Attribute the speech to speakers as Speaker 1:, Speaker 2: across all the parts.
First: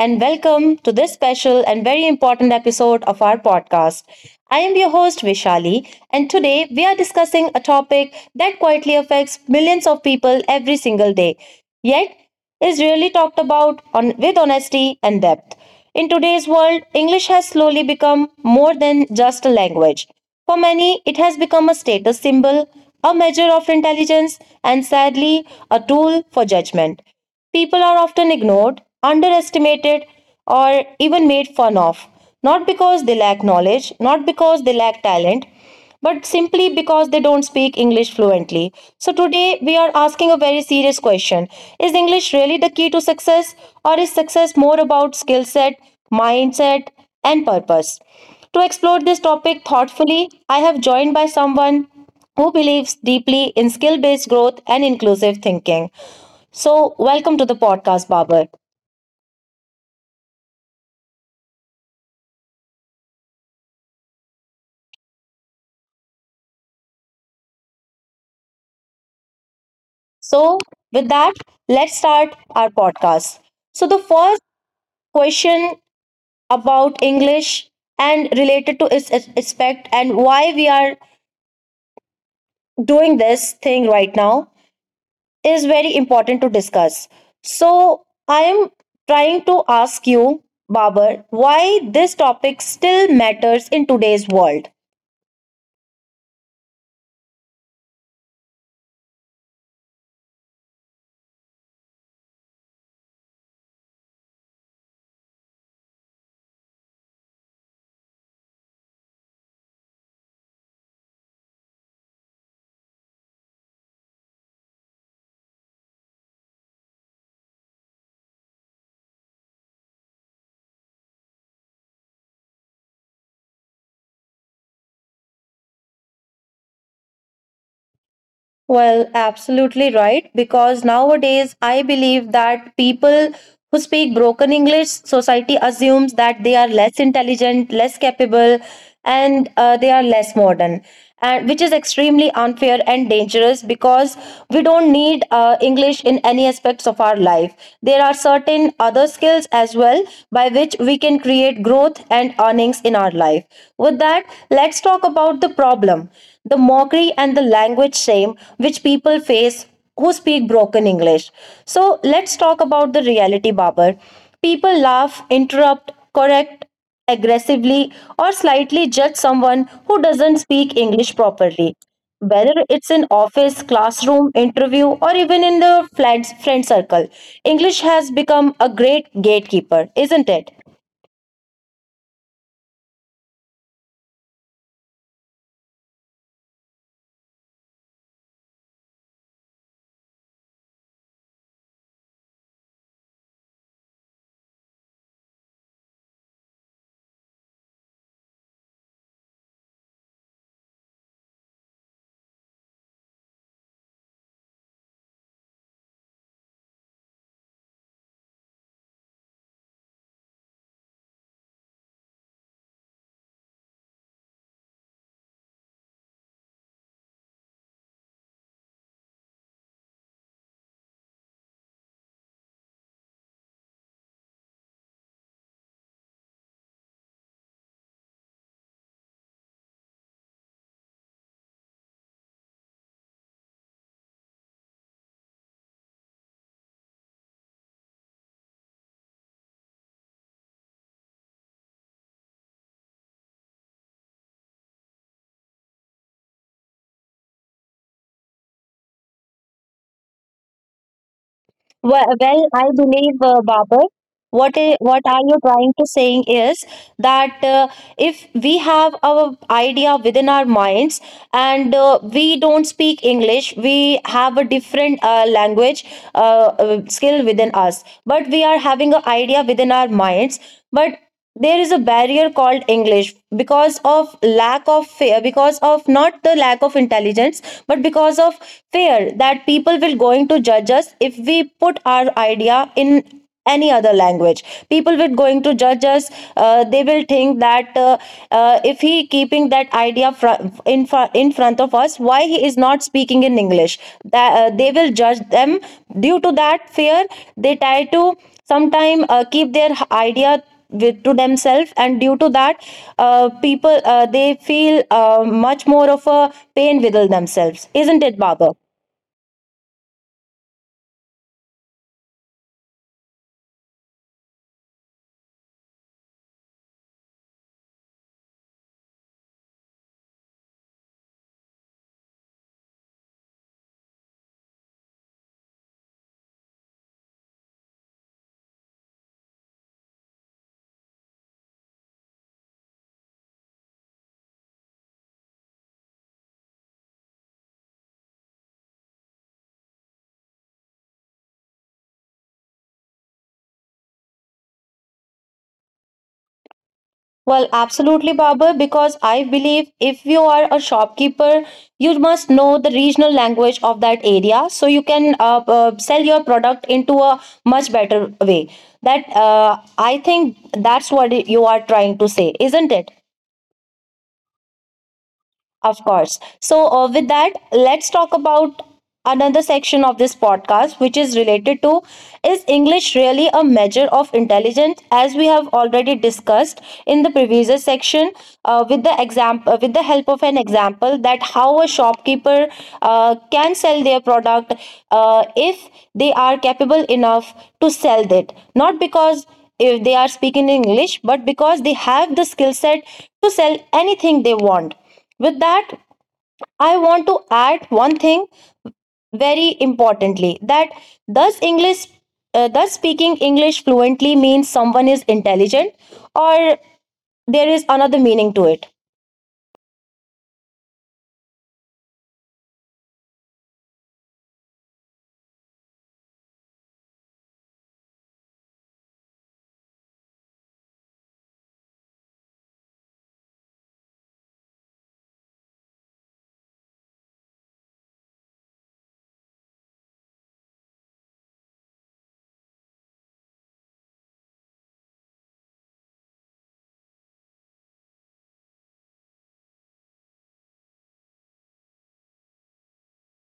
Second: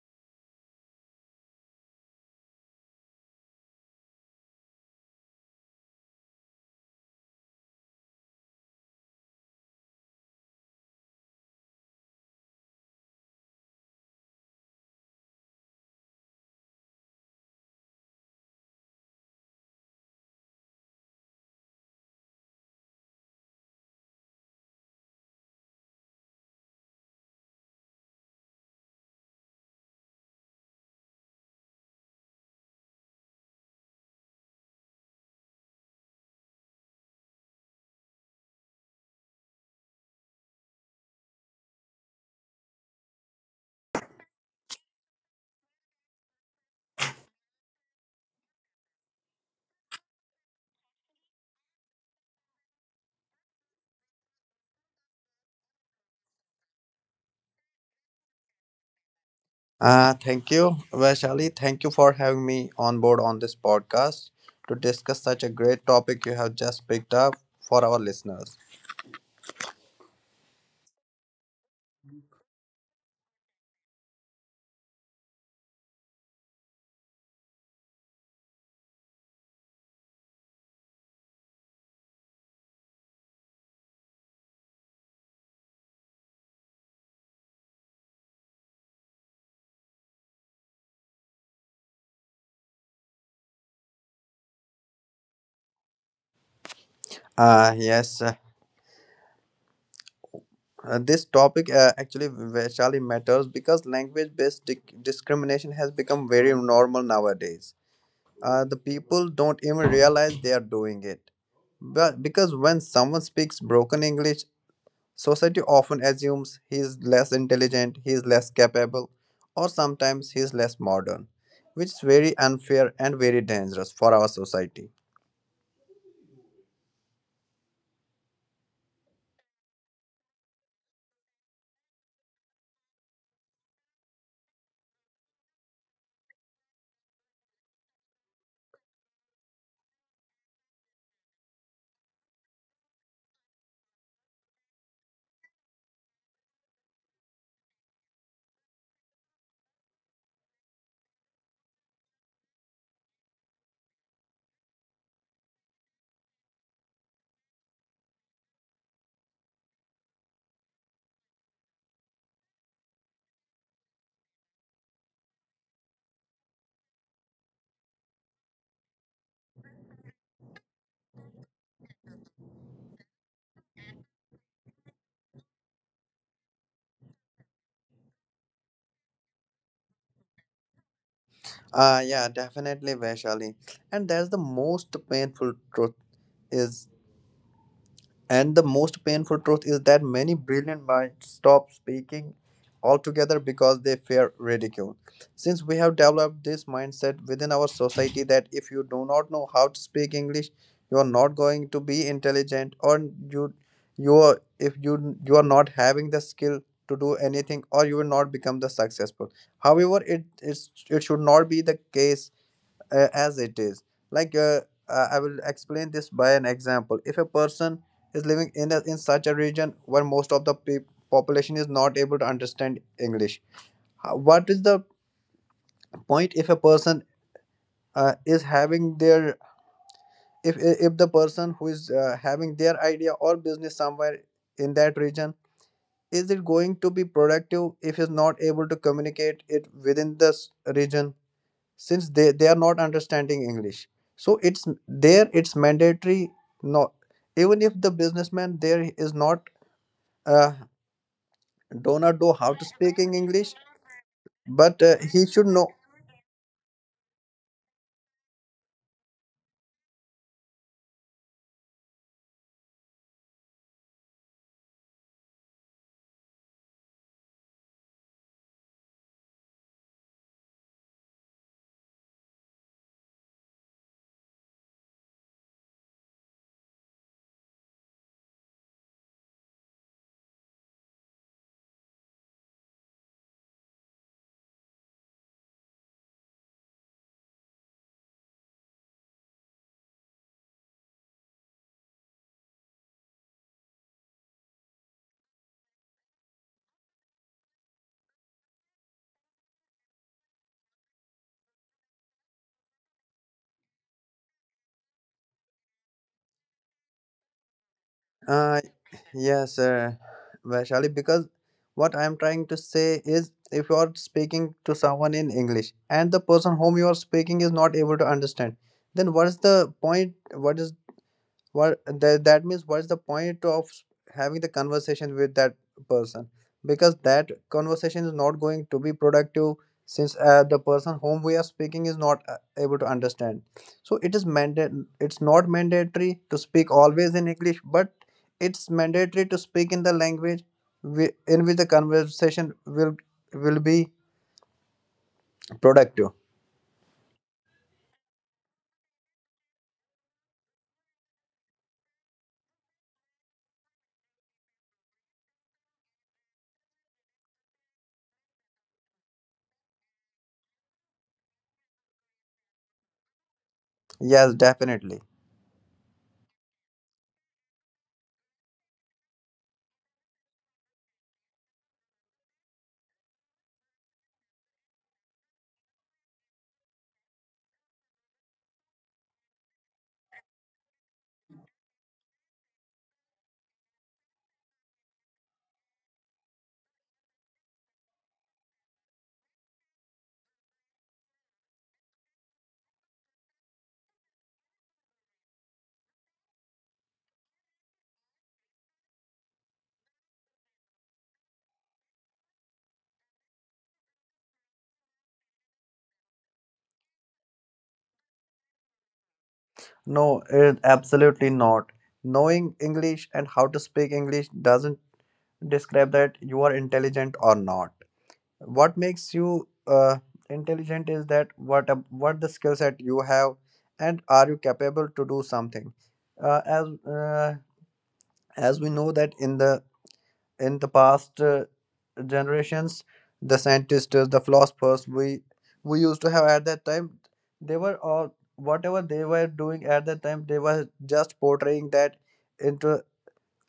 Speaker 1: and welcome to this special and very important episode of our podcast. I am your host, Vishali, and today we are discussing a topic that quietly affects millions of people every single day. Yet, is really talked about on, with honesty and depth. In today's world, English has slowly become more than just a language. For many, it has become a status symbol, a measure of intelligence, and sadly, a tool for judgment. People are often ignored, underestimated, or even made fun of, not because they lack knowledge, not because they lack talent, but simply because they don't speak English fluently. So today we are asking a very serious question. Is English really the key to success or is success more about skill set, mindset and purpose? To explore this topic thoughtfully, I have joined by someone who believes deeply in skill-based growth and inclusive thinking. So, welcome to the podcast, Babar.
Speaker 2: Thank you, Vaishali. Thank you for having me on board on this podcast to discuss such a great topic you have just picked up for our listeners.
Speaker 1: So, with that, let's start our podcast. So, the first question about English and related to its aspect and why we are doing this thing right now is very important to discuss. So I am trying to ask you, Babar, why this topic still matters in today's world.
Speaker 2: Uh, yes, uh, this topic actually, Vaishali, matters because language based discrimination has become very normal nowadays. The people don't even realize they are doing it. But because when someone speaks broken English, society often assumes he is less intelligent, he is less capable, or sometimes he is less modern, which is very unfair and very dangerous for our society.
Speaker 1: Well, absolutely right. Because nowadays, I believe that people who speak broken English, society assumes that they are less intelligent, less capable, and they are less modern, and which is extremely unfair and dangerous because we don't need English in any aspects of our life. There are certain other skills as well by which we can create growth and earnings in our life. With that, let's talk about the problem, the mockery and the language shame which people face who speak broken English. So, let's talk about the reality, Babar. People laugh, interrupt, correct aggressively, or slightly judge someone who doesn't speak English properly. Whether it's in office, classroom, interview, or even in the flat friend circle, English has become a great gatekeeper, isn't it?
Speaker 2: Yeah, definitely, Vaishali. And that's the most painful truth is And the most painful truth is that many brilliant minds stop speaking altogether because they fear ridicule. Since we have developed this mindset within our society that if you do not know how to speak English, you are not going to be intelligent, or you, you are, if you you are not having the skill to do anything, or you will not become the successful. However, it should not be the case as it is. Like uh, I will explain this by an example. If a person is living in in such a region where most of the population is not able to understand English, what is the point if a person is having their if if the person who is having their idea or business somewhere in that region, is it going to be productive if he's not able to communicate it within this region, since they are not understanding English? So it's mandatory, not even if the businessman there is not uh, do not
Speaker 1: Well,
Speaker 2: know how
Speaker 1: well,
Speaker 2: to
Speaker 1: I
Speaker 2: speak in
Speaker 1: believe,
Speaker 2: English,
Speaker 1: Babar,
Speaker 2: but he
Speaker 1: what are
Speaker 2: should
Speaker 1: you
Speaker 2: know.
Speaker 1: trying to saying is that if we have our idea within our minds and we don't speak English, we have a different language skill within us, but we are having an idea within our minds, but there is a barrier called English because of lack of fear, because of not the lack of intelligence but because of fear that people will going to judge us if we put our idea in any other language. People will going to judge us. They will think that if he keeping that idea in front of us, why he is not speaking in English, that they will judge them. Due to that fear, they try to sometime keep their idea with to themselves, and due to that, people, they feel much more of a pain within themselves, isn't it,
Speaker 2: uh,
Speaker 1: Baba?
Speaker 2: yes, Vaishali, because what I am trying to say is, if you are speaking to someone in English and the person whom you are speaking is not able to understand, then what is the point what is what that, that means what's the point of having the conversation with that person, because that conversation is not going to be productive, since the person whom we are speaking is not able to understand. So it is mandate, it's not mandatory to speak always in English, but it's mandatory to speak in the language in which the conversation will be productive.
Speaker 1: Well, absolutely, Babar, because I believe if you are a shopkeeper, you must know the regional language of that area so you can sell your product into a much better way. That, I think that's what you are trying to say, isn't it?
Speaker 2: Yes, definitely.
Speaker 1: Of course. So, with that, let's talk about another section of this podcast, which is related to, is English really a measure of intelligence? As we have already discussed in the previous section, with the example, with the help of an example, that how a shopkeeper can sell their product if they are capable enough to sell it, not because if they are speaking in English, but because they have the skill set to sell anything they want. With that, I want to add one thing very importantly, that does English, does speaking English fluently mean someone is intelligent, or there is another meaning to it?
Speaker 2: No, it, absolutely not. Knowing English and how to speak English doesn't describe that you are intelligent or not. What makes you intelligent is that what the skill set you have and are you capable to do something. uh, as uh, as we know, that in the past generations, the scientists, the philosophers, we used to have at that time, they were all, whatever they were doing at that time, they were just portraying that into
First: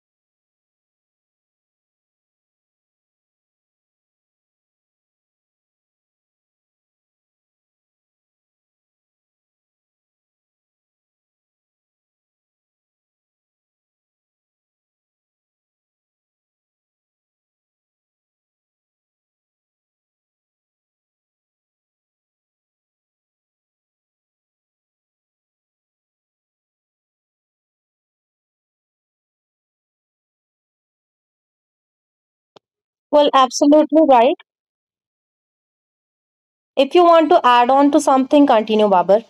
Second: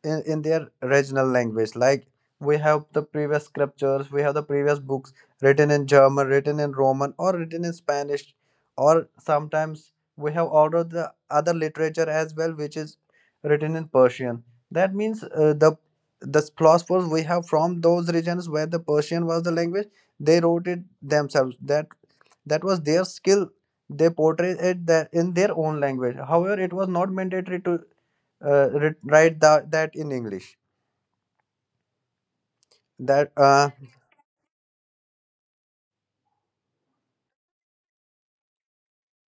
Speaker 2: in their regional language. Like we have the previous scriptures, we have the previous books written in German, written in Roman, or written in Spanish, or sometimes we have all of the other literature as well, which is written in Persian. That means the philosophers we have from those regions where the Persian was the language, they wrote it themselves, that that was their skill. They portrayed it that in their own language. However, it was not mandatory to write that in English.
Speaker 1: Well,
Speaker 2: That
Speaker 1: absolutely right. If you want to add on to something, continue, Babar.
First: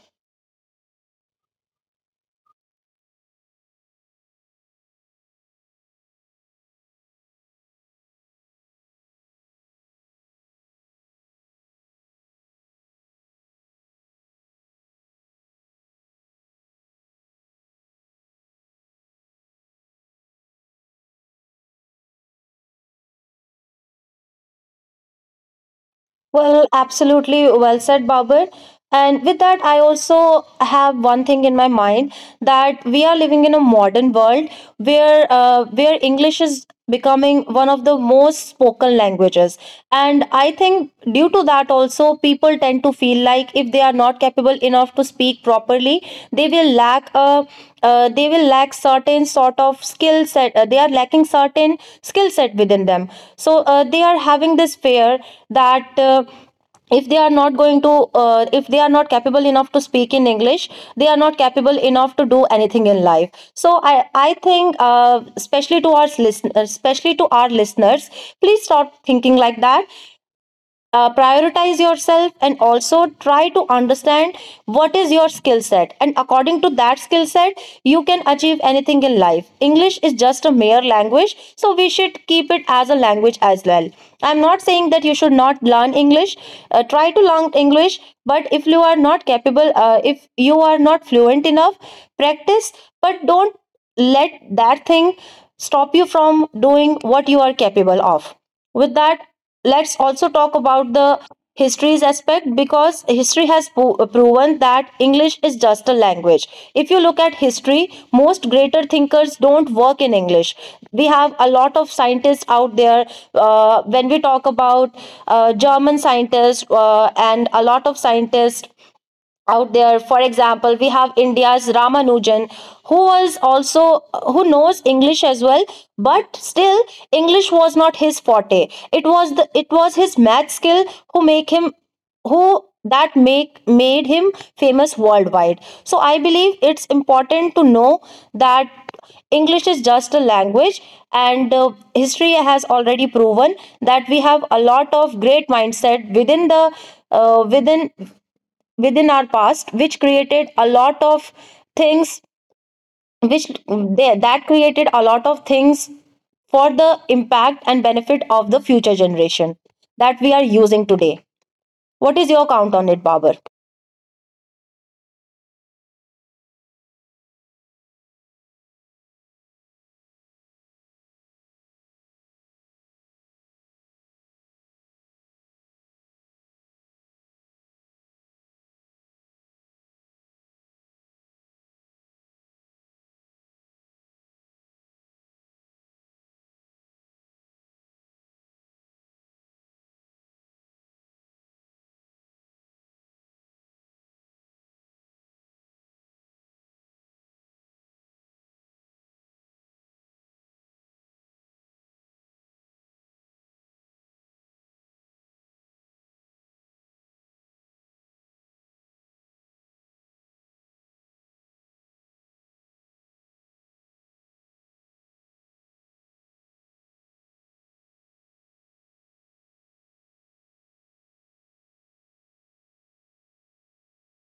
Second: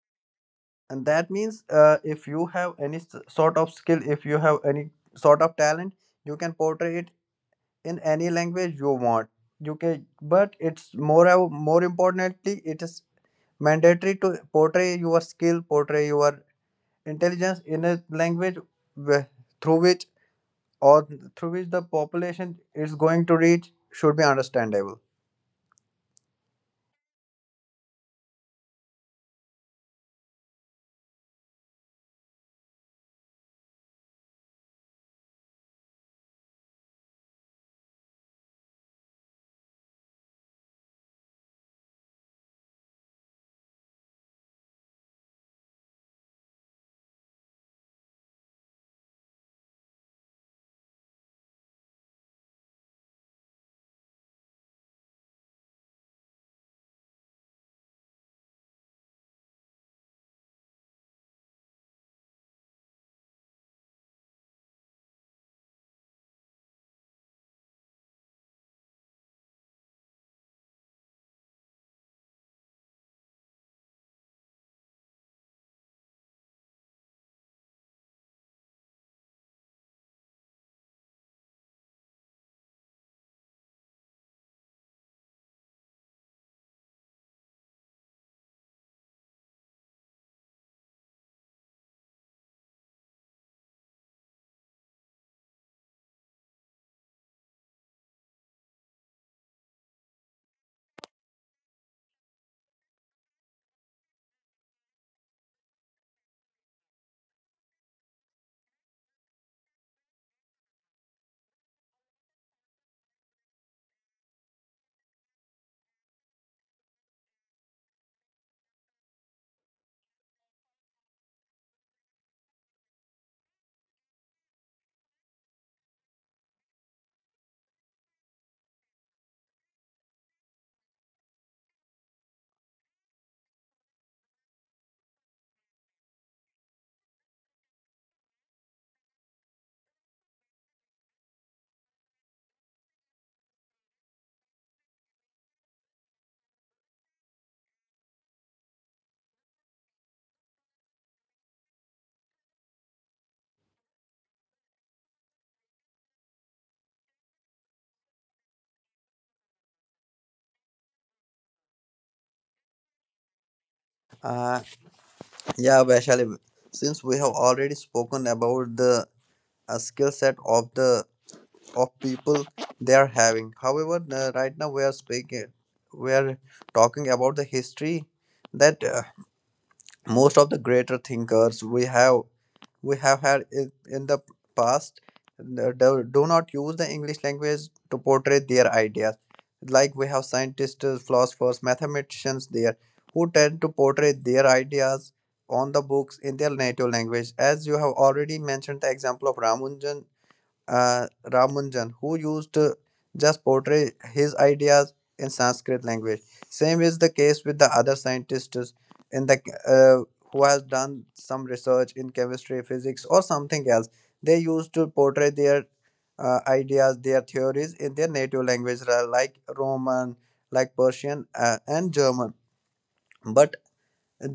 Speaker 2: And that means if you have any sort of skill, if you have any sort of talent, you can portray it in any language you want. You can, but it's more more importantly, it is mandatory to portray your skill, portray your intelligence in a language wh- through which, or through which the population is going to reach, should be understandable.
Speaker 1: Well, absolutely well said, Babur. And with that, I also have one thing in my mind, that we are living in a modern world where, where English is becoming one of the most spoken languages. And I think due to that also, people tend to feel like if they are not capable enough to speak properly, they will lack a, they will lack certain sort of skill set, they are lacking certain skill set within them. So they are having this fear that if they are not going to, if they are not capable enough to speak in English, they are not capable enough to do anything in life. So I think, especially to our listeners, especially to our listeners, please stop thinking like that. Uh, prioritize yourself and also try to understand what is your skill set, and according to that skill set, you can achieve anything in life. English is just a mere language, so we should keep it as a language as well. I'm not saying that you should not learn English. Uh, try to learn English, but if you are not capable, if you are not fluent enough, practice. But don't let that thing stop you from doing what you are capable of. With that, let's also talk about the histories aspect, because history has proven that English is just a language. If you look at history, most greater thinkers don't work in English. We have a lot of scientists out there. When we talk about German scientists, and a lot of scientists out there, for example, we have India's Ramanujan, who was also, who knows English as well, but still English was not his forte. It was the, it was his math skill who make him, who that make made him famous worldwide. So I believe it's important to know that English is just a language, and history has already proven that we have a lot of great mindset within the, within, within our past, which created a lot of things, which they, that created a lot of things for the impact and benefit of the future generation that we are using today. What is your count on it, Babar?
Speaker 2: Uh, Yeah, Vaishali, since we have already spoken about the skill set of the of people they are having. However, right now we are speaking, we are talking about the history, that most of the greater thinkers we have, we have had in the past, do not use the English language to portray their ideas. Like we have scientists, philosophers, mathematicians there, who tend to portray their ideas on the books in their native language, as you have already mentioned the example of ramujan, Ramanjan, who used to just portray his ideas in Sanskrit language. Same is the case with the other scientists in the uh, who has done some research in chemistry, physics, or something else. They used to portray their ideas, their theories in their native language, like Roman, like Persian, and German. But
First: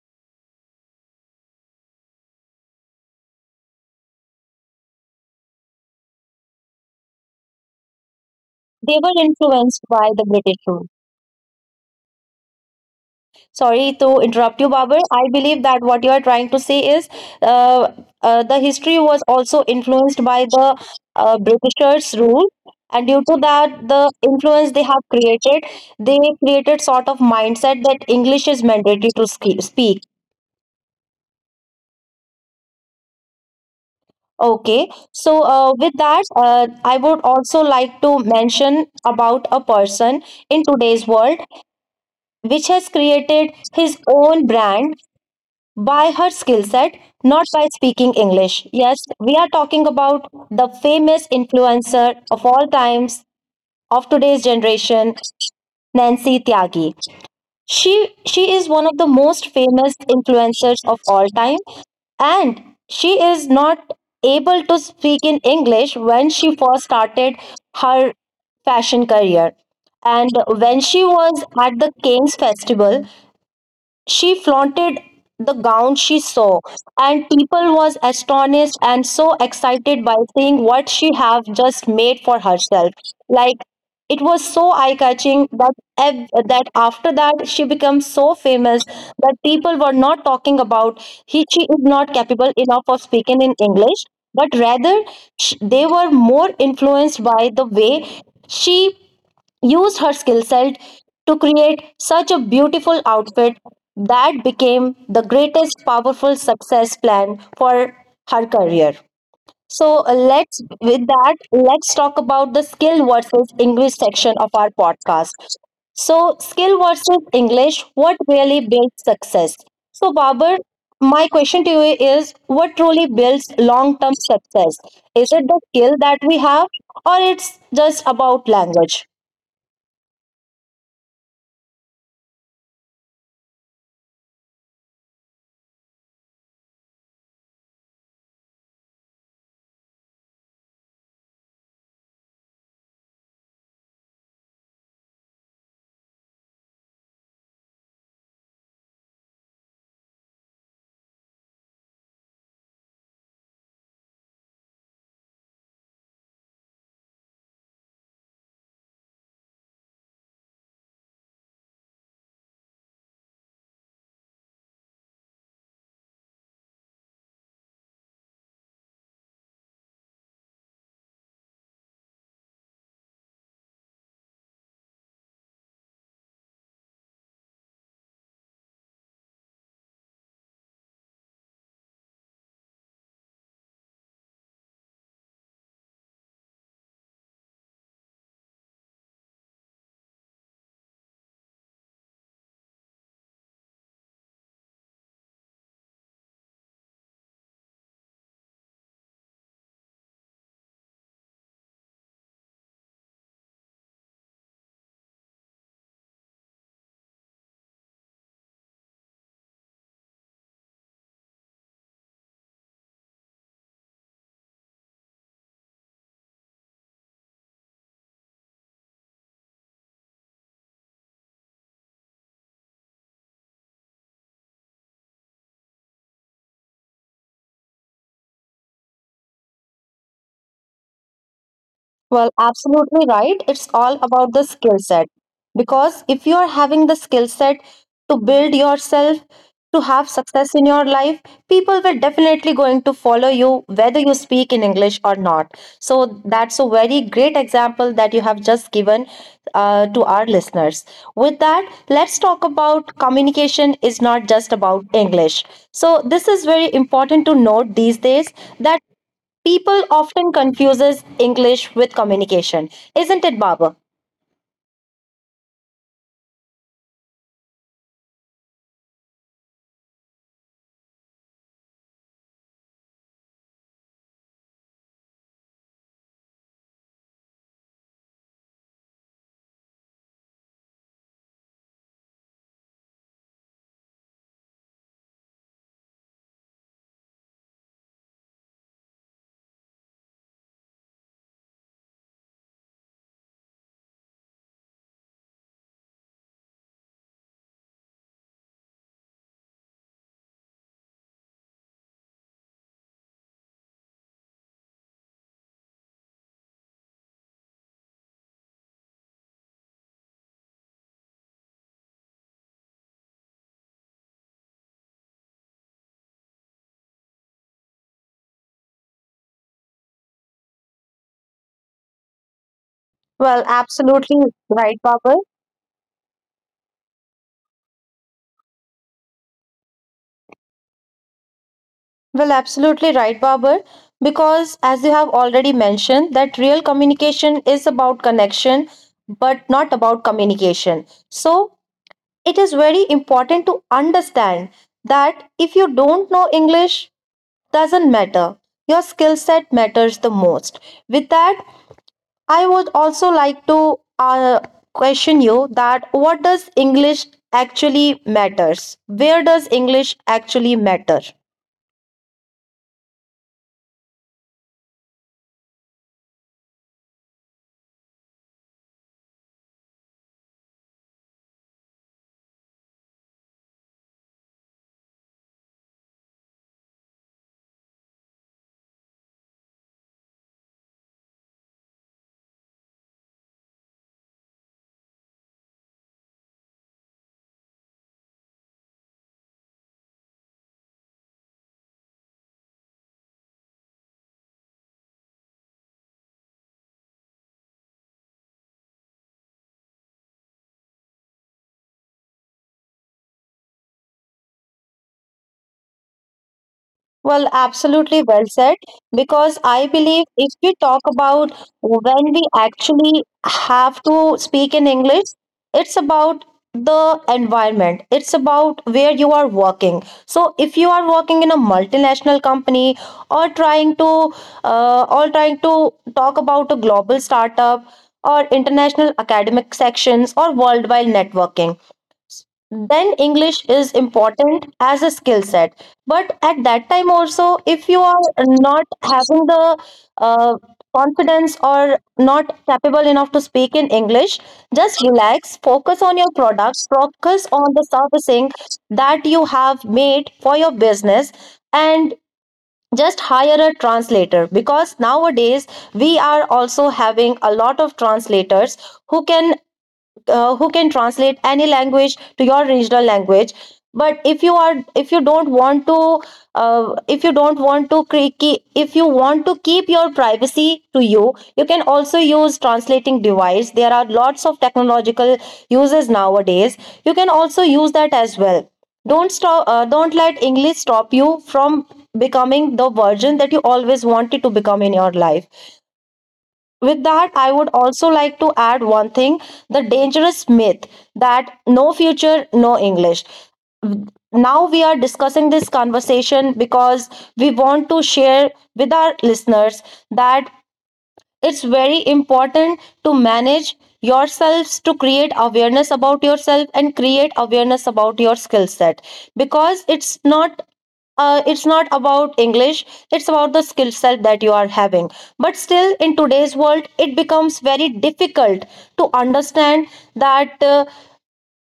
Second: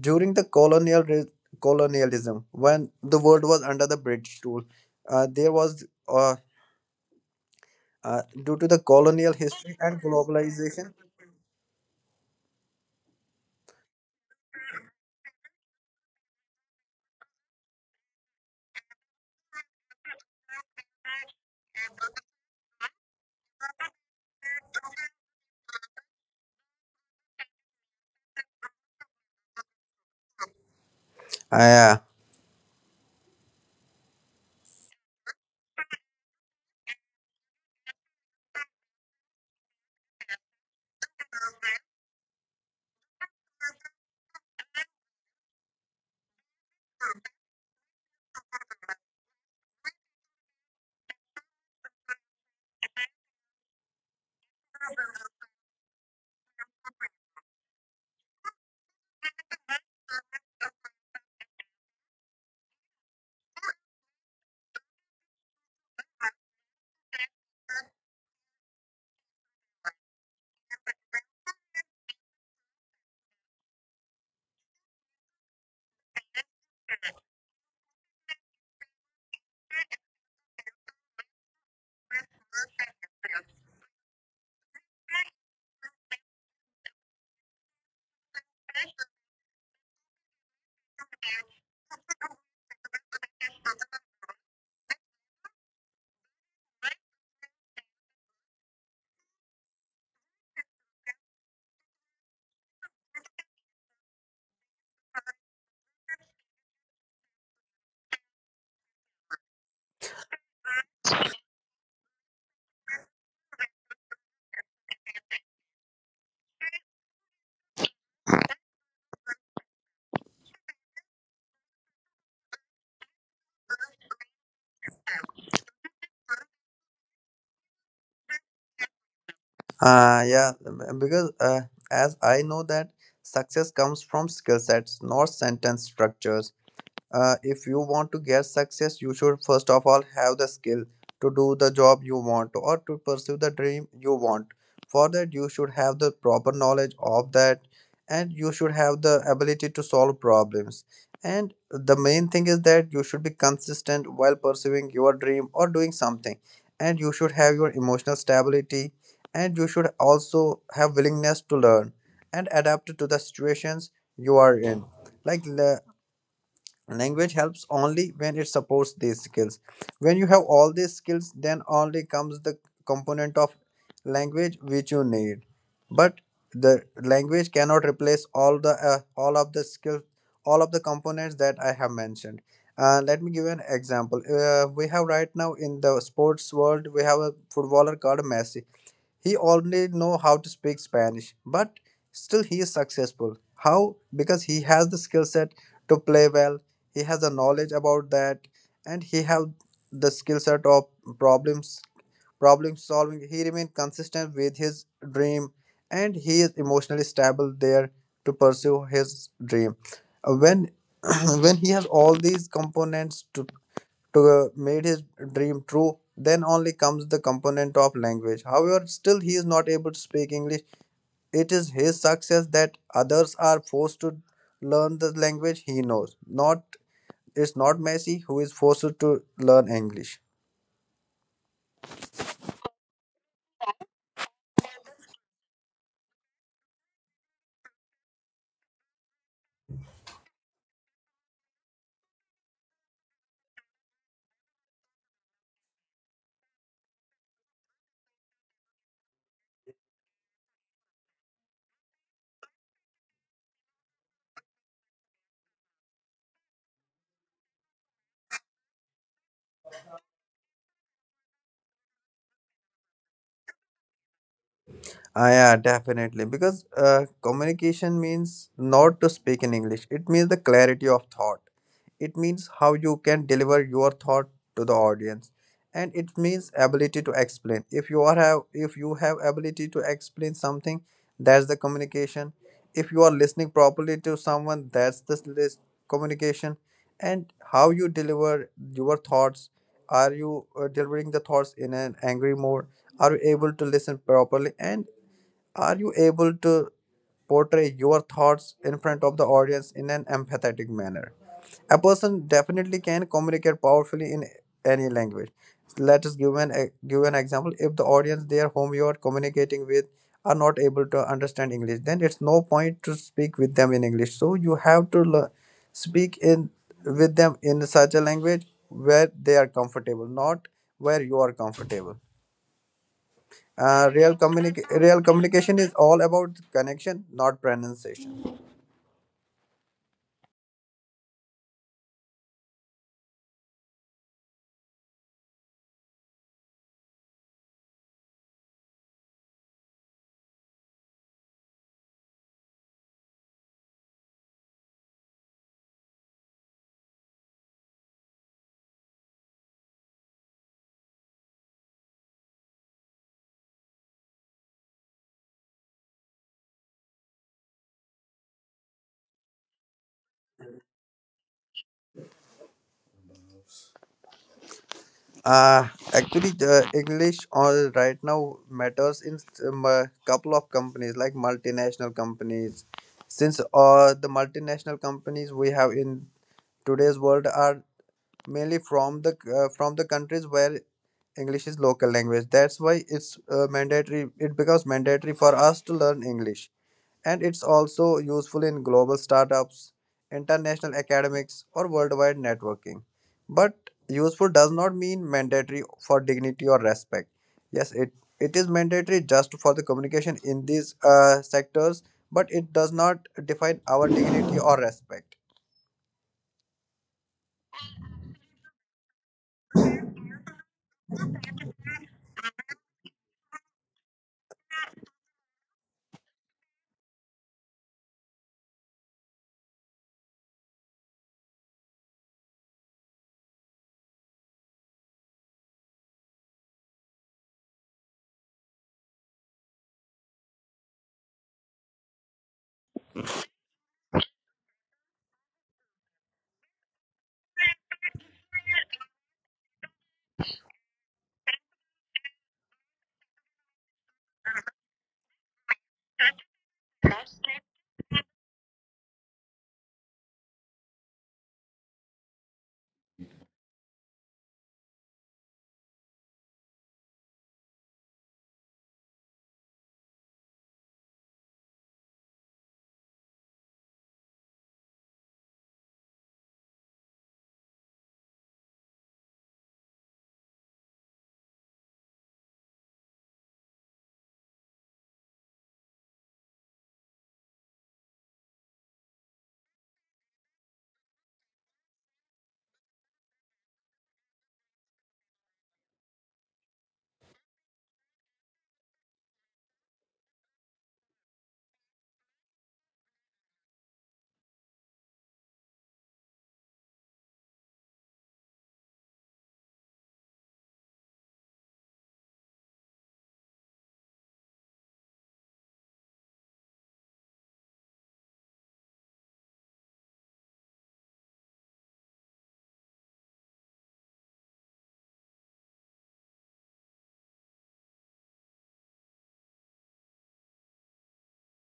Speaker 2: during the colonial colonialism, when the world was under the British rule, there was due to the
Speaker 1: They were
Speaker 2: colonial history
Speaker 1: influenced
Speaker 2: and
Speaker 1: by the British rule.
Speaker 2: globalization.
Speaker 1: Sorry to interrupt you, Babar. I believe that what you are trying to say is uh, the history was also influenced by the Britishers' rule, and due to that, the influence they have created, they created sort of mindset that English is mandatory to speak.
Speaker 2: Uh, yeah,
Speaker 1: Okay, so with that, I would also like to mention about a person in today's world which has created his own brand by her skill set, not by speaking English. Yes, we are talking about the famous influencer of all times of today's generation, Nancy Tyagi. She is one of the most famous influencers of all time, and she is not able to speak in English when she first started her fashion career. And when she was at the King's Festival, she flaunted the gown she saw, and people was astonished and so excited by seeing what she have just made for herself. Like it was so eye catching that that after that she became so famous that people were not talking about he she is not capable enough of speaking in English, but rather they were more influenced by the way she used her skill set to create such a beautiful outfit that became the greatest powerful success plan for her career. So let's, with that, let's talk about the skill versus English section of our podcast. So skill versus English, what really builds success? So Babar, my question to you is, what truly builds long-term success? Is it the skill that we have, or it's just about language?
Speaker 2: yeah, because as I know that success comes from skill sets, not sentence structures. If you want to get success, you should first of all have the skill to do the job you want or to pursue the dream you want. For that, you should have the proper knowledge of that and you should have the ability to solve problems. And the main thing is that you should be consistent while pursuing your dream or doing something. And you should have your emotional stability and you should also have willingness to learn and adapt to the situations you are in. like le- Language helps only when it supports these skills. When you have all these skills, then only comes the component of language which you need. But the language cannot replace all the all of the skills, all of the components that I have mentioned. Let me give you an example. We have right now in the sports world, we have a footballer called Messi. He already know how to speak Spanish, but still he is successful. How? Because he has the skill set to play well. He has the knowledge about that, and he have the skill set of problems problem solving. He remain consistent with his dream, and he is emotionally stable there to pursue his dream. When when he has all these components to made his dream true, then only comes the component of language. However, still he is not able to speak English. It is his success that others are forced to learn the language he knows. Not, it's not Messi who is forced to learn English.
Speaker 1: Well, absolutely right. It's all about the skill set. Because if you are having the skill set to build yourself, to have success in your life, people were definitely going to follow you whether you speak in English or not. So that's a very great example that you have just given to our listeners. With that, let's talk about communication is not just about English. So this is very important to note these days that people often confuses English with communication, isn't it, Babar?
Speaker 2: Yeah, definitely. Because communication means not to speak in English. It means the clarity of thought. It means how you can deliver your thought to the audience, and it means ability to explain. If you have ability to explain something, that's the communication. If you are listening properly to someone, that's the list communication. And how you deliver your thoughts. Are you delivering the thoughts in an angry mode? Are you able to listen properly? And are you able to portray your thoughts in front of the audience in an empathetic manner? A person definitely can communicate powerfully in any language. Let us give an e, give an example. If the audience there whom you are communicating with are not able to understand English, then it's no point to speak with them in English. So you have to learn, speak in with them in such a language where they are comfortable, not where you are comfortable.
Speaker 1: Well, absolutely right,
Speaker 2: Real
Speaker 1: Babar.
Speaker 2: communication is all about connection, not pronunciation.
Speaker 1: Well, absolutely right, Babar. Because as you have already mentioned, that real communication is about connection, but not about communication. So it is very important to understand that if you don't know English, doesn't matter. Your skill set matters the most. With that, I would also like to, question you that, what does English actually matters? Where does English actually matter?
Speaker 2: Actually, the English all right now matters in a couple of companies, like multinational companies. Since the multinational companies we have in today's world are mainly from the countries where English is local language. That's why it's mandatory. It becomes mandatory for us to learn English, and it's also useful in global startups, international academics, or worldwide networking. But useful does not mean mandatory for dignity or respect. Yes, it is mandatory just for the communication in these sectors, but it does not define our dignity or respect.
Speaker 1: Well, absolutely well said. Because I believe if we talk about when we actually have to speak in English, it's about the environment, it's about where you are working. So, if you are working in a multinational company or trying to talk about a global startup or international academic sections or worldwide networking, then english is important as a skill set. But at that time also, if you are not having the uh, confidence or not capable enough to speak in english, just relax, focus on your products, focus on the servicing that you have made for your business, and just hire a translator. Because nowadays we are also having a lot of translators who can who can translate any language to your regional language. But if you don't want to, if you don't want to if you want to keep your privacy to you, you can also use translating device. There are lots of technological uses nowadays, you can also use that as well. Don't stop, don't let english stop you from becoming the version that you always wanted to become in your life. With that, I would also like to add one thing, the dangerous myth that no future, no English. Now we are discussing this conversation because we want to share with our listeners that it's very important to manage yourselves, to create awareness about yourself and create awareness about your skill set. Because it's not about english, it's about the skill set that you are having. But still in today's world, it becomes very difficult to understand that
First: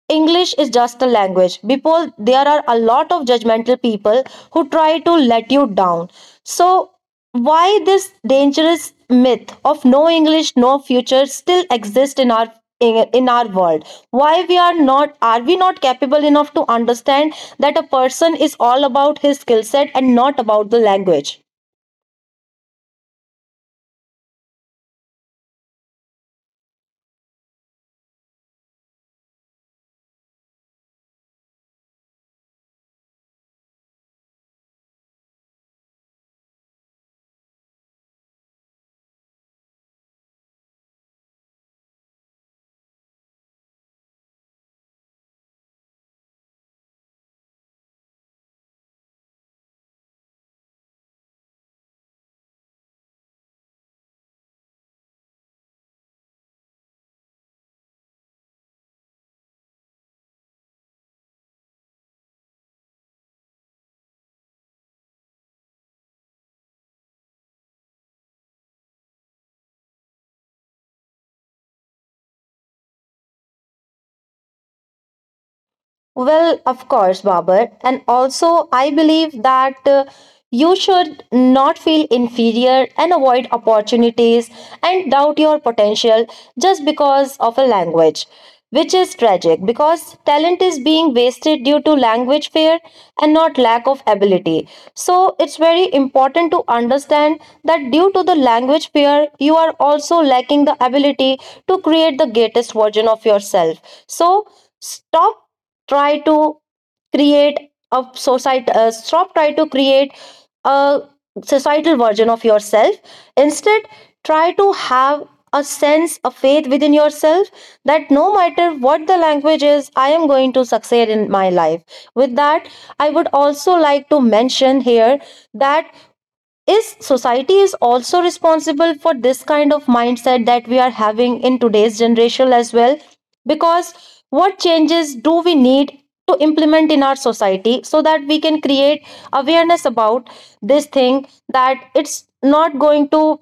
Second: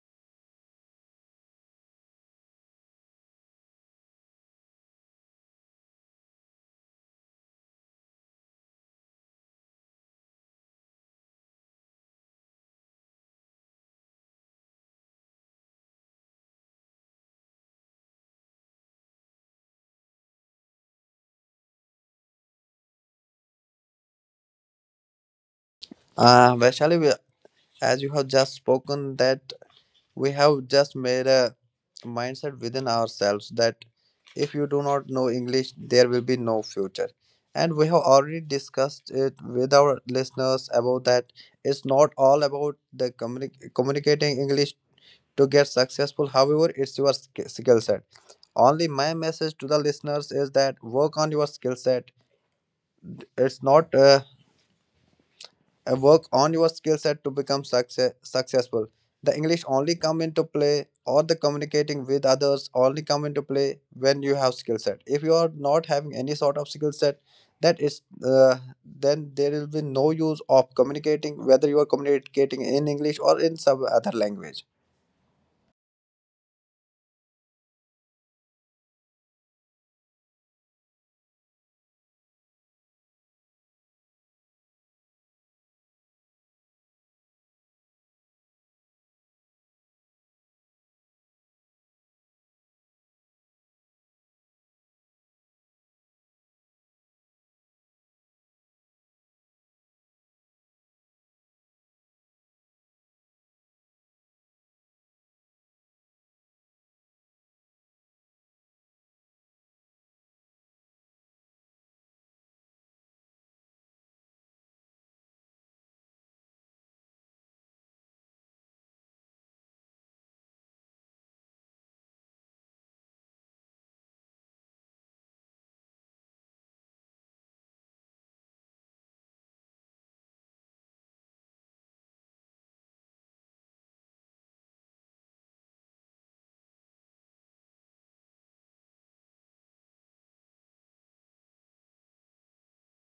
Speaker 1: English is just a language. People, there are a lot of judgmental people who try to let you down. So, why this dangerous myth of no English, no future still exists in our, in our world? Why we are not, are we not capable enough to understand that a person is all about his skill set and not about the language?
Speaker 2: Vaishali, as you have just spoken that, we have just made a mindset within ourselves that if you do not know English, there will be no future. And we have already discussed it with our listeners about that it's not all about the communicating English to get successful. However, it's your skill set. Only my message to the listeners is that work on your skill set. It's not work on your skill set to become successful. The english only come into play or the communicating with others only come into play when you have skill set. If you are not having any sort of skill set, that is then there will be no use of communicating whether you are communicating in english or in some other language.
Speaker 1: Well, of course, Babar. And also, I believe that you should not feel inferior and avoid opportunities and doubt your potential just because of a language, which is tragic because talent is being wasted due to language fear and not lack of ability. So, it's very important to understand that due to the language fear, you are also lacking the ability to create the greatest version of yourself. So, stop, try to create a society stop, try to create a societal version of yourself. Instead, try to have a sense of faith within yourself that no matter what the language is, I am going to succeed in my life. With that, I would also like to mention here that is society is also responsible for this kind of mindset that we are having in today's generation as well. Because what changes do we need to implement in our society so that we can create awareness about this thing, that it's not going to,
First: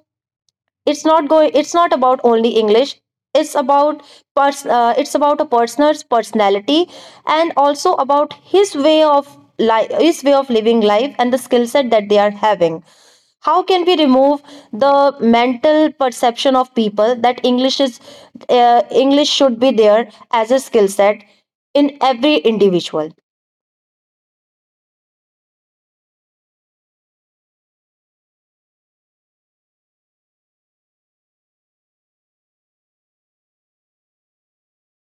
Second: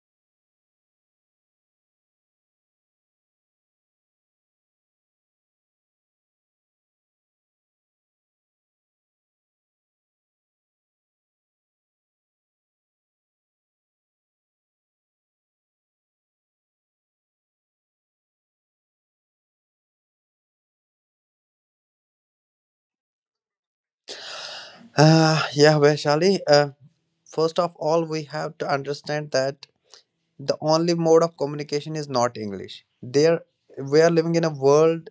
Speaker 1: it's not about only english, it's about it's about a person's personality and also about his way of life, his way of living life, and the skill set that they are having. How can we remove the mental perception of people that english is english should be there as a skill set in every individual?
Speaker 2: Yeah Vaishali, first of all we have to understand that the only mode of communication is not english. There we are living in a world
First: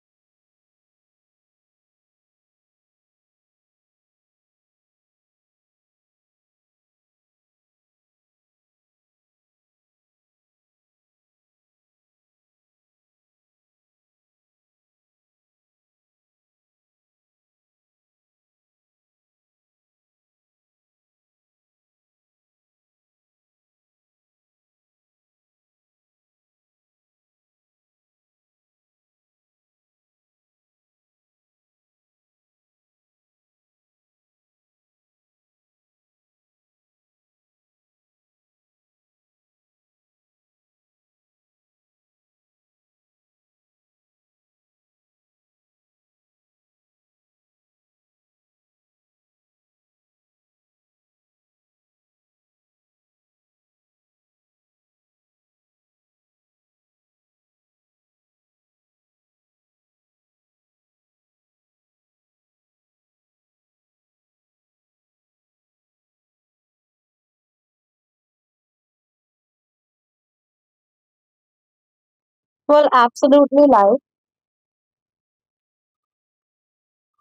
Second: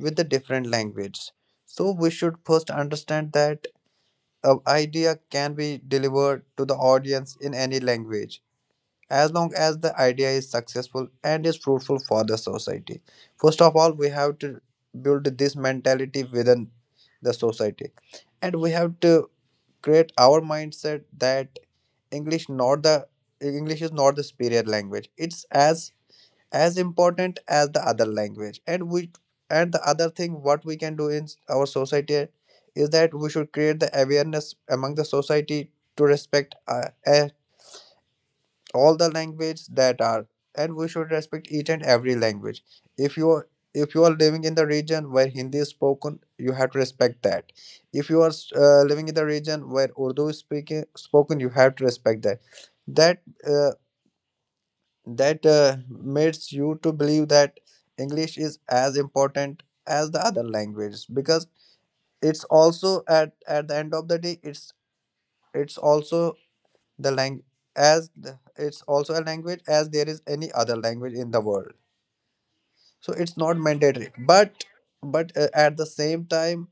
Speaker 2: with the different language. So we should first understand that an idea can be delivered to the audience in any language as long as the idea is successful and is fruitful for the society. First of all, we have to build this mentality within the society, and we have to create our mindset that English not the English is not the superior language. It's as important as the other language, and we and the other thing what we can do in our society is that we should create the awareness among the society to respect all the language that are, and we should respect each and every language. If you are, if you are living in the region where hindi is spoken, you have to respect that. If you are living in the region where urdu is speaking spoken, you have to respect that. That uh, that uh, makes you to believe that english is as important as the other languages, because it's also at the end of the day, it's also the language, it's also a language as there is any other language in the world.
Speaker 1: Well,
Speaker 2: So
Speaker 1: absolutely,
Speaker 2: it's
Speaker 1: like.
Speaker 2: not mandatory, but at the same time,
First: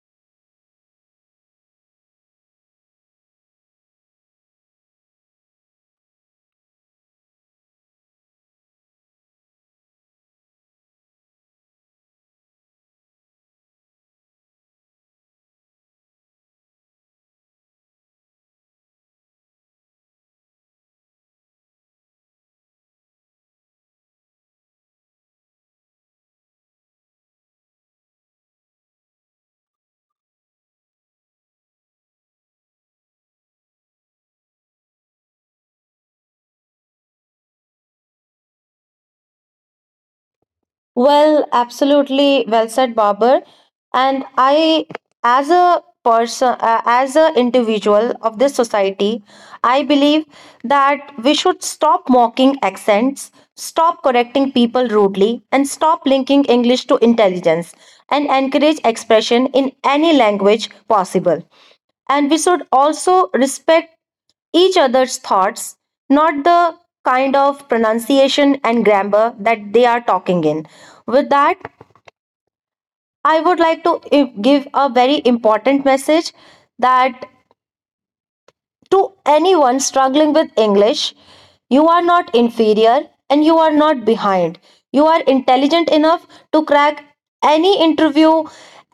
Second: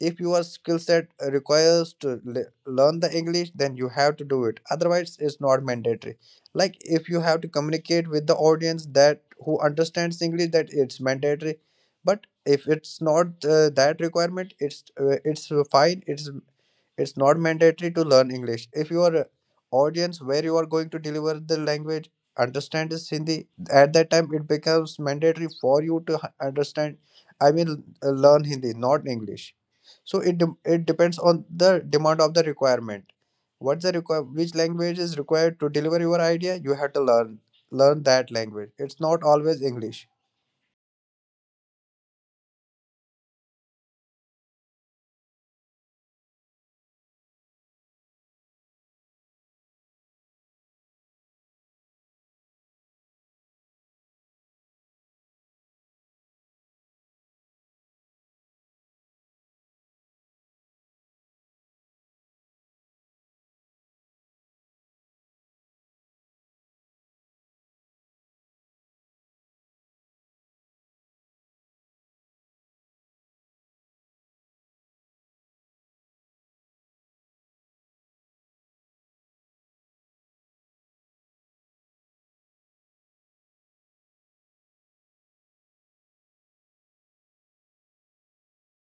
Speaker 2: if your skill set requires to learn the english, then you have to do it, otherwise it's not mandatory. Like if you have to communicate with the audience that who understands english, that it's mandatory. But if it's not that requirement, it's fine, it's not mandatory to learn English. If your audience where you are going to deliver the language understand is Hindi, at that time it becomes mandatory for you to understand. I mean, learn Hindi, not English. So it depends on the demand of the requirement. What's the require? Which language is required to deliver your idea? You have to learn that language. It's not always English.
Speaker 1: Well, absolutely well said, Babar. And I, as a person, as an individual of this society, I believe that we should stop mocking accents, stop correcting people rudely, and stop linking English to intelligence and encourage expression in any language possible. And we should also respect each other's thoughts, not the kind of pronunciation and grammar that they are talking in. With that, I would like to give a very important message, that to anyone struggling with English, you are not inferior and you are not behind. You are intelligent enough to crack any interview,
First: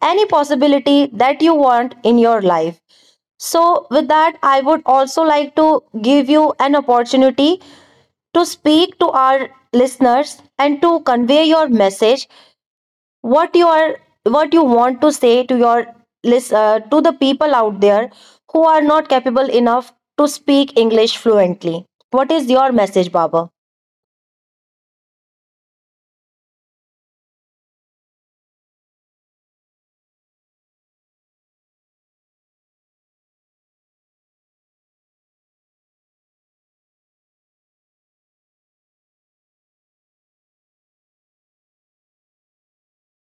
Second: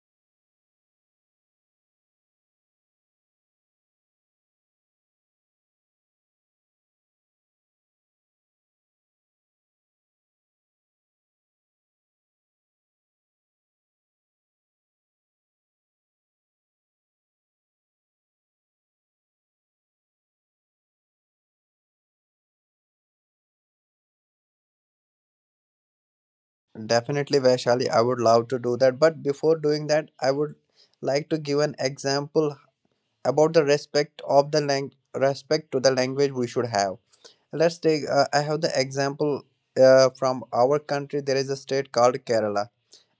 Speaker 1: any possibility that you want in your life. So, with that, I would also like to give you an opportunity to speak to our listeners and to convey your message, what you are, what you want to say to your list to the people out there who are not capable enough to speak english fluently. What is your message, baba?
Speaker 2: Definitely, Vaishali, I would love to do that. But before doing that, I would like to give an example about the respect of respect to the language we should have. Let's take I have the example from our country. There is a state called Kerala,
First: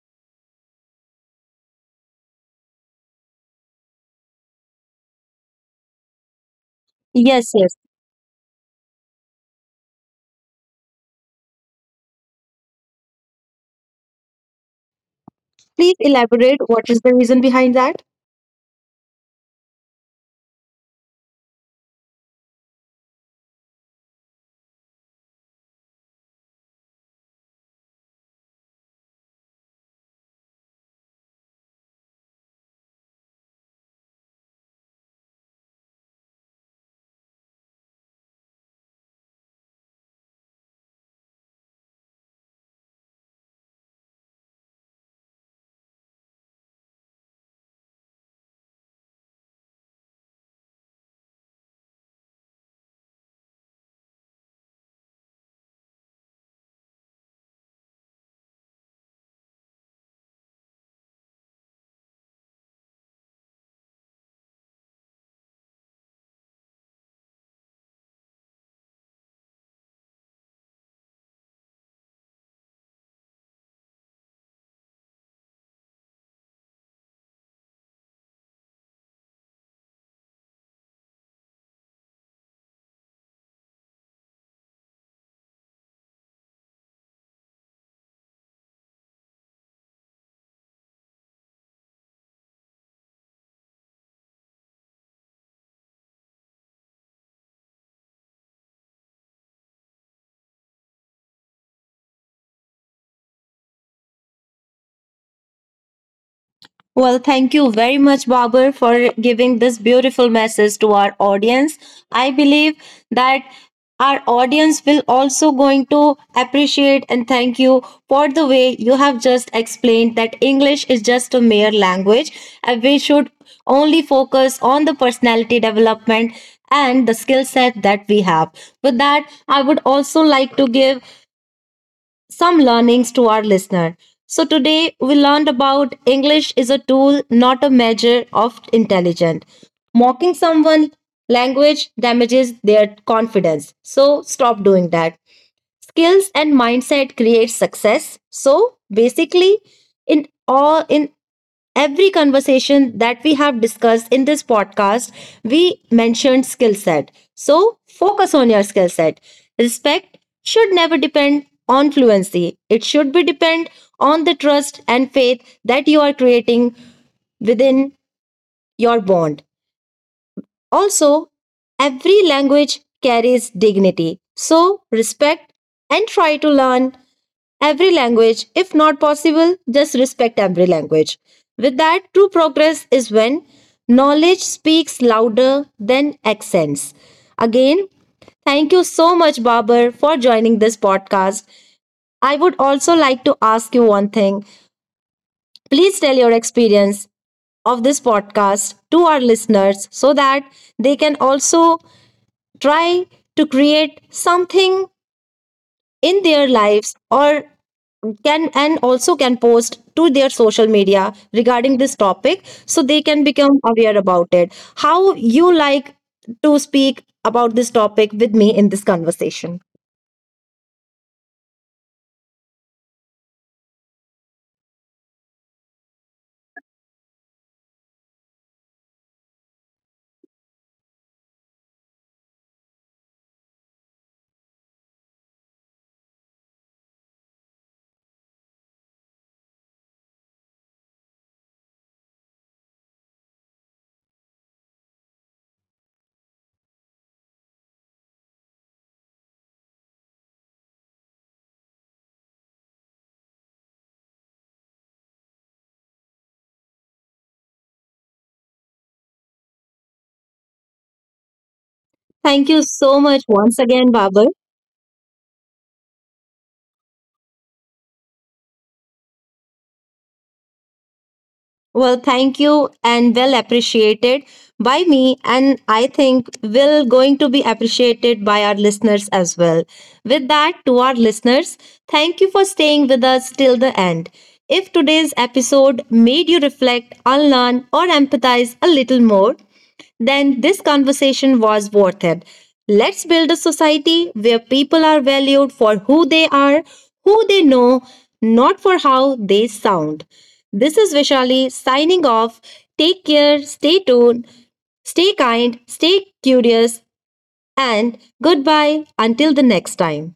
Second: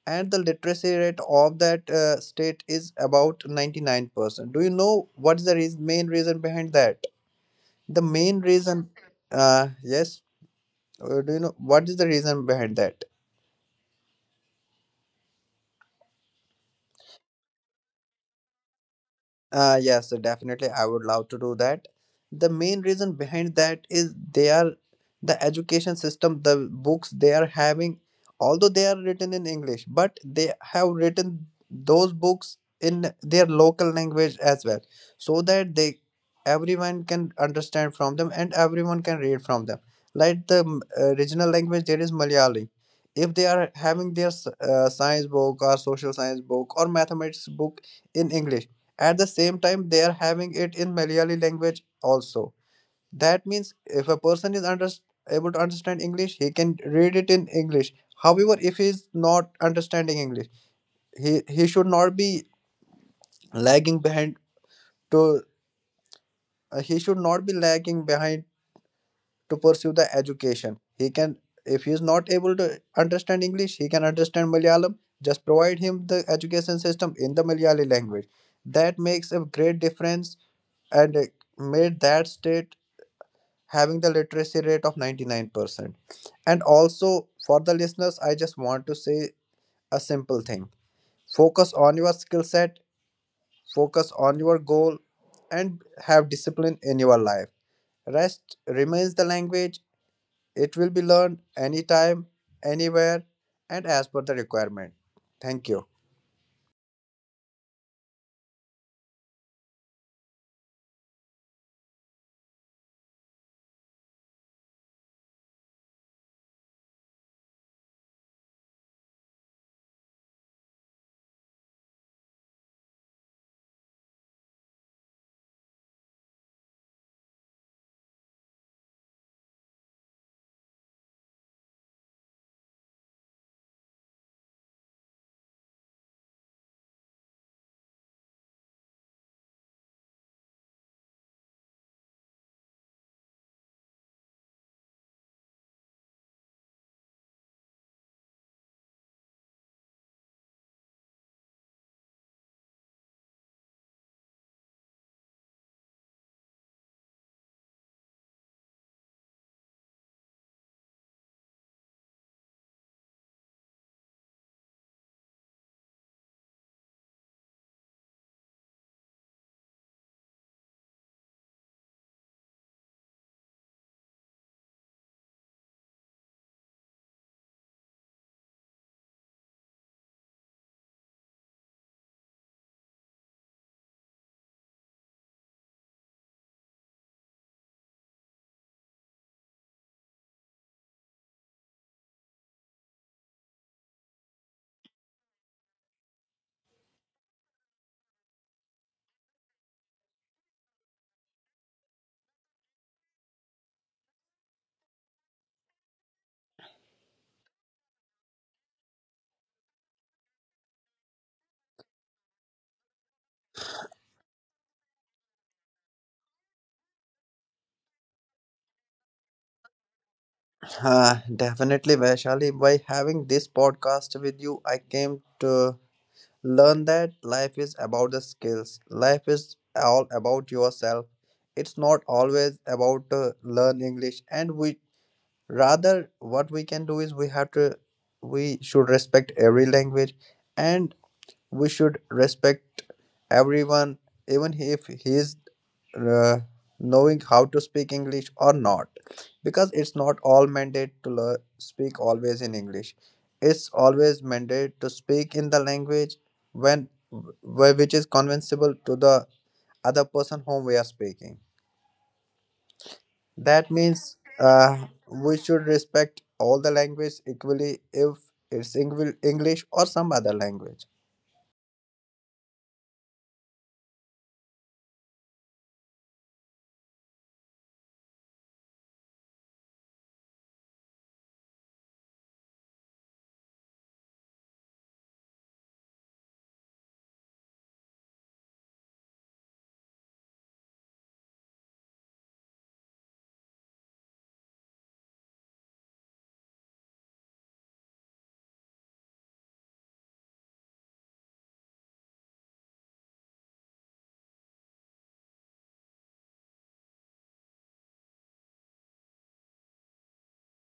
Speaker 2: and the literacy rate of that state is about 99%. Do you know what's the reas main reason behind that?
Speaker 1: Yes, yes.
Speaker 2: The main reason, yes. Do you know what is the reason behind that?
Speaker 1: Please elaborate, what is the reason behind that?
Speaker 2: Yes, so definitely. I would love to do that. The main reason behind that is the education system, the books they are having, although they are written in English, but they have written those books in their local language as well, so that they everyone can understand from them and everyone can read from them. Like the original language, there is Malayali. If they are having their science book or social science book or mathematics book in English, at the same time, they are having it in Malayali language also. That means if a person is able to understand English, he can read it in English. However, if he is not understanding English, he should not be lagging behind to he should not be lagging behind to pursue the education. He can, if he is not able to understand English, he can understand Malayalam. Just provide him the education system in the Malayali language. That makes a great difference, and made that state having the literacy rate of 99%. And also, for the listeners, I just want to say a simple thing: focus on your skill set, focus on your goal, and have discipline in your life. Rest remains the language, it will be learned anytime, anywhere, and as per the requirement. Thank you.
Speaker 1: Well, thank you very much, Babur, for giving this beautiful message to our audience. I believe that our audience will also going to appreciate and thank you for the way you have just explained that English is just a mere language and we should only focus on the personality development and the skill set that we have. With that, I would also like to give some learnings to our listener. So today we learned about English is a tool, not a measure of intelligence. Mocking someone language damages their confidence. So stop doing that. Skills and mindset create success. So basically in every conversation that we have discussed in this podcast, we mentioned skill set. So focus on your skill set. Respect should never depend on fluency. It should be depend on the trust and faith that you are creating within your bond. Also, every language carries dignity. So, respect and try to learn every language. If not possible, just respect every language. With that, true progress is when knowledge speaks louder than accents. Again, thank you so much, Babar, for joining this podcast. I would also like to ask you one thing. Please tell your experience of this podcast to our listeners so that they can also try to create something in their lives, or can, and also can post to their social media regarding this topic so they can become aware about it. How you like to speak about this topic with me in this conversation?
Speaker 2: Definitely, Vaishali. By having this podcast with you, I came to learn that life is about the skills. Life is all about yourself. It's not always about learn English. And we rather what we can do is we have to we should respect every language, and we should respect everyone, even if he is uh, knowing how to speak English or not, because it's not all mandate to learn, speak always in English. It's always mandate to speak in the language which is convincible to the other person whom we are speaking.
Speaker 1: Thank you so
Speaker 2: That
Speaker 1: much once
Speaker 2: means
Speaker 1: again, Babar.
Speaker 2: we should respect all the language equally if it's English or some other language.
Speaker 1: Well, thank you and well appreciated by me, and I think will going to be appreciated by our listeners as well. With that, to our listeners, thank you for staying with us till the end. If today's episode made you reflect, unlearn or empathize a little more, then this conversation was worth it. Let's build a society where people are valued for who they are, who they know, not for how they sound. This is Vishali signing off. Take care, stay tuned, stay kind, stay curious, and goodbye until the next time.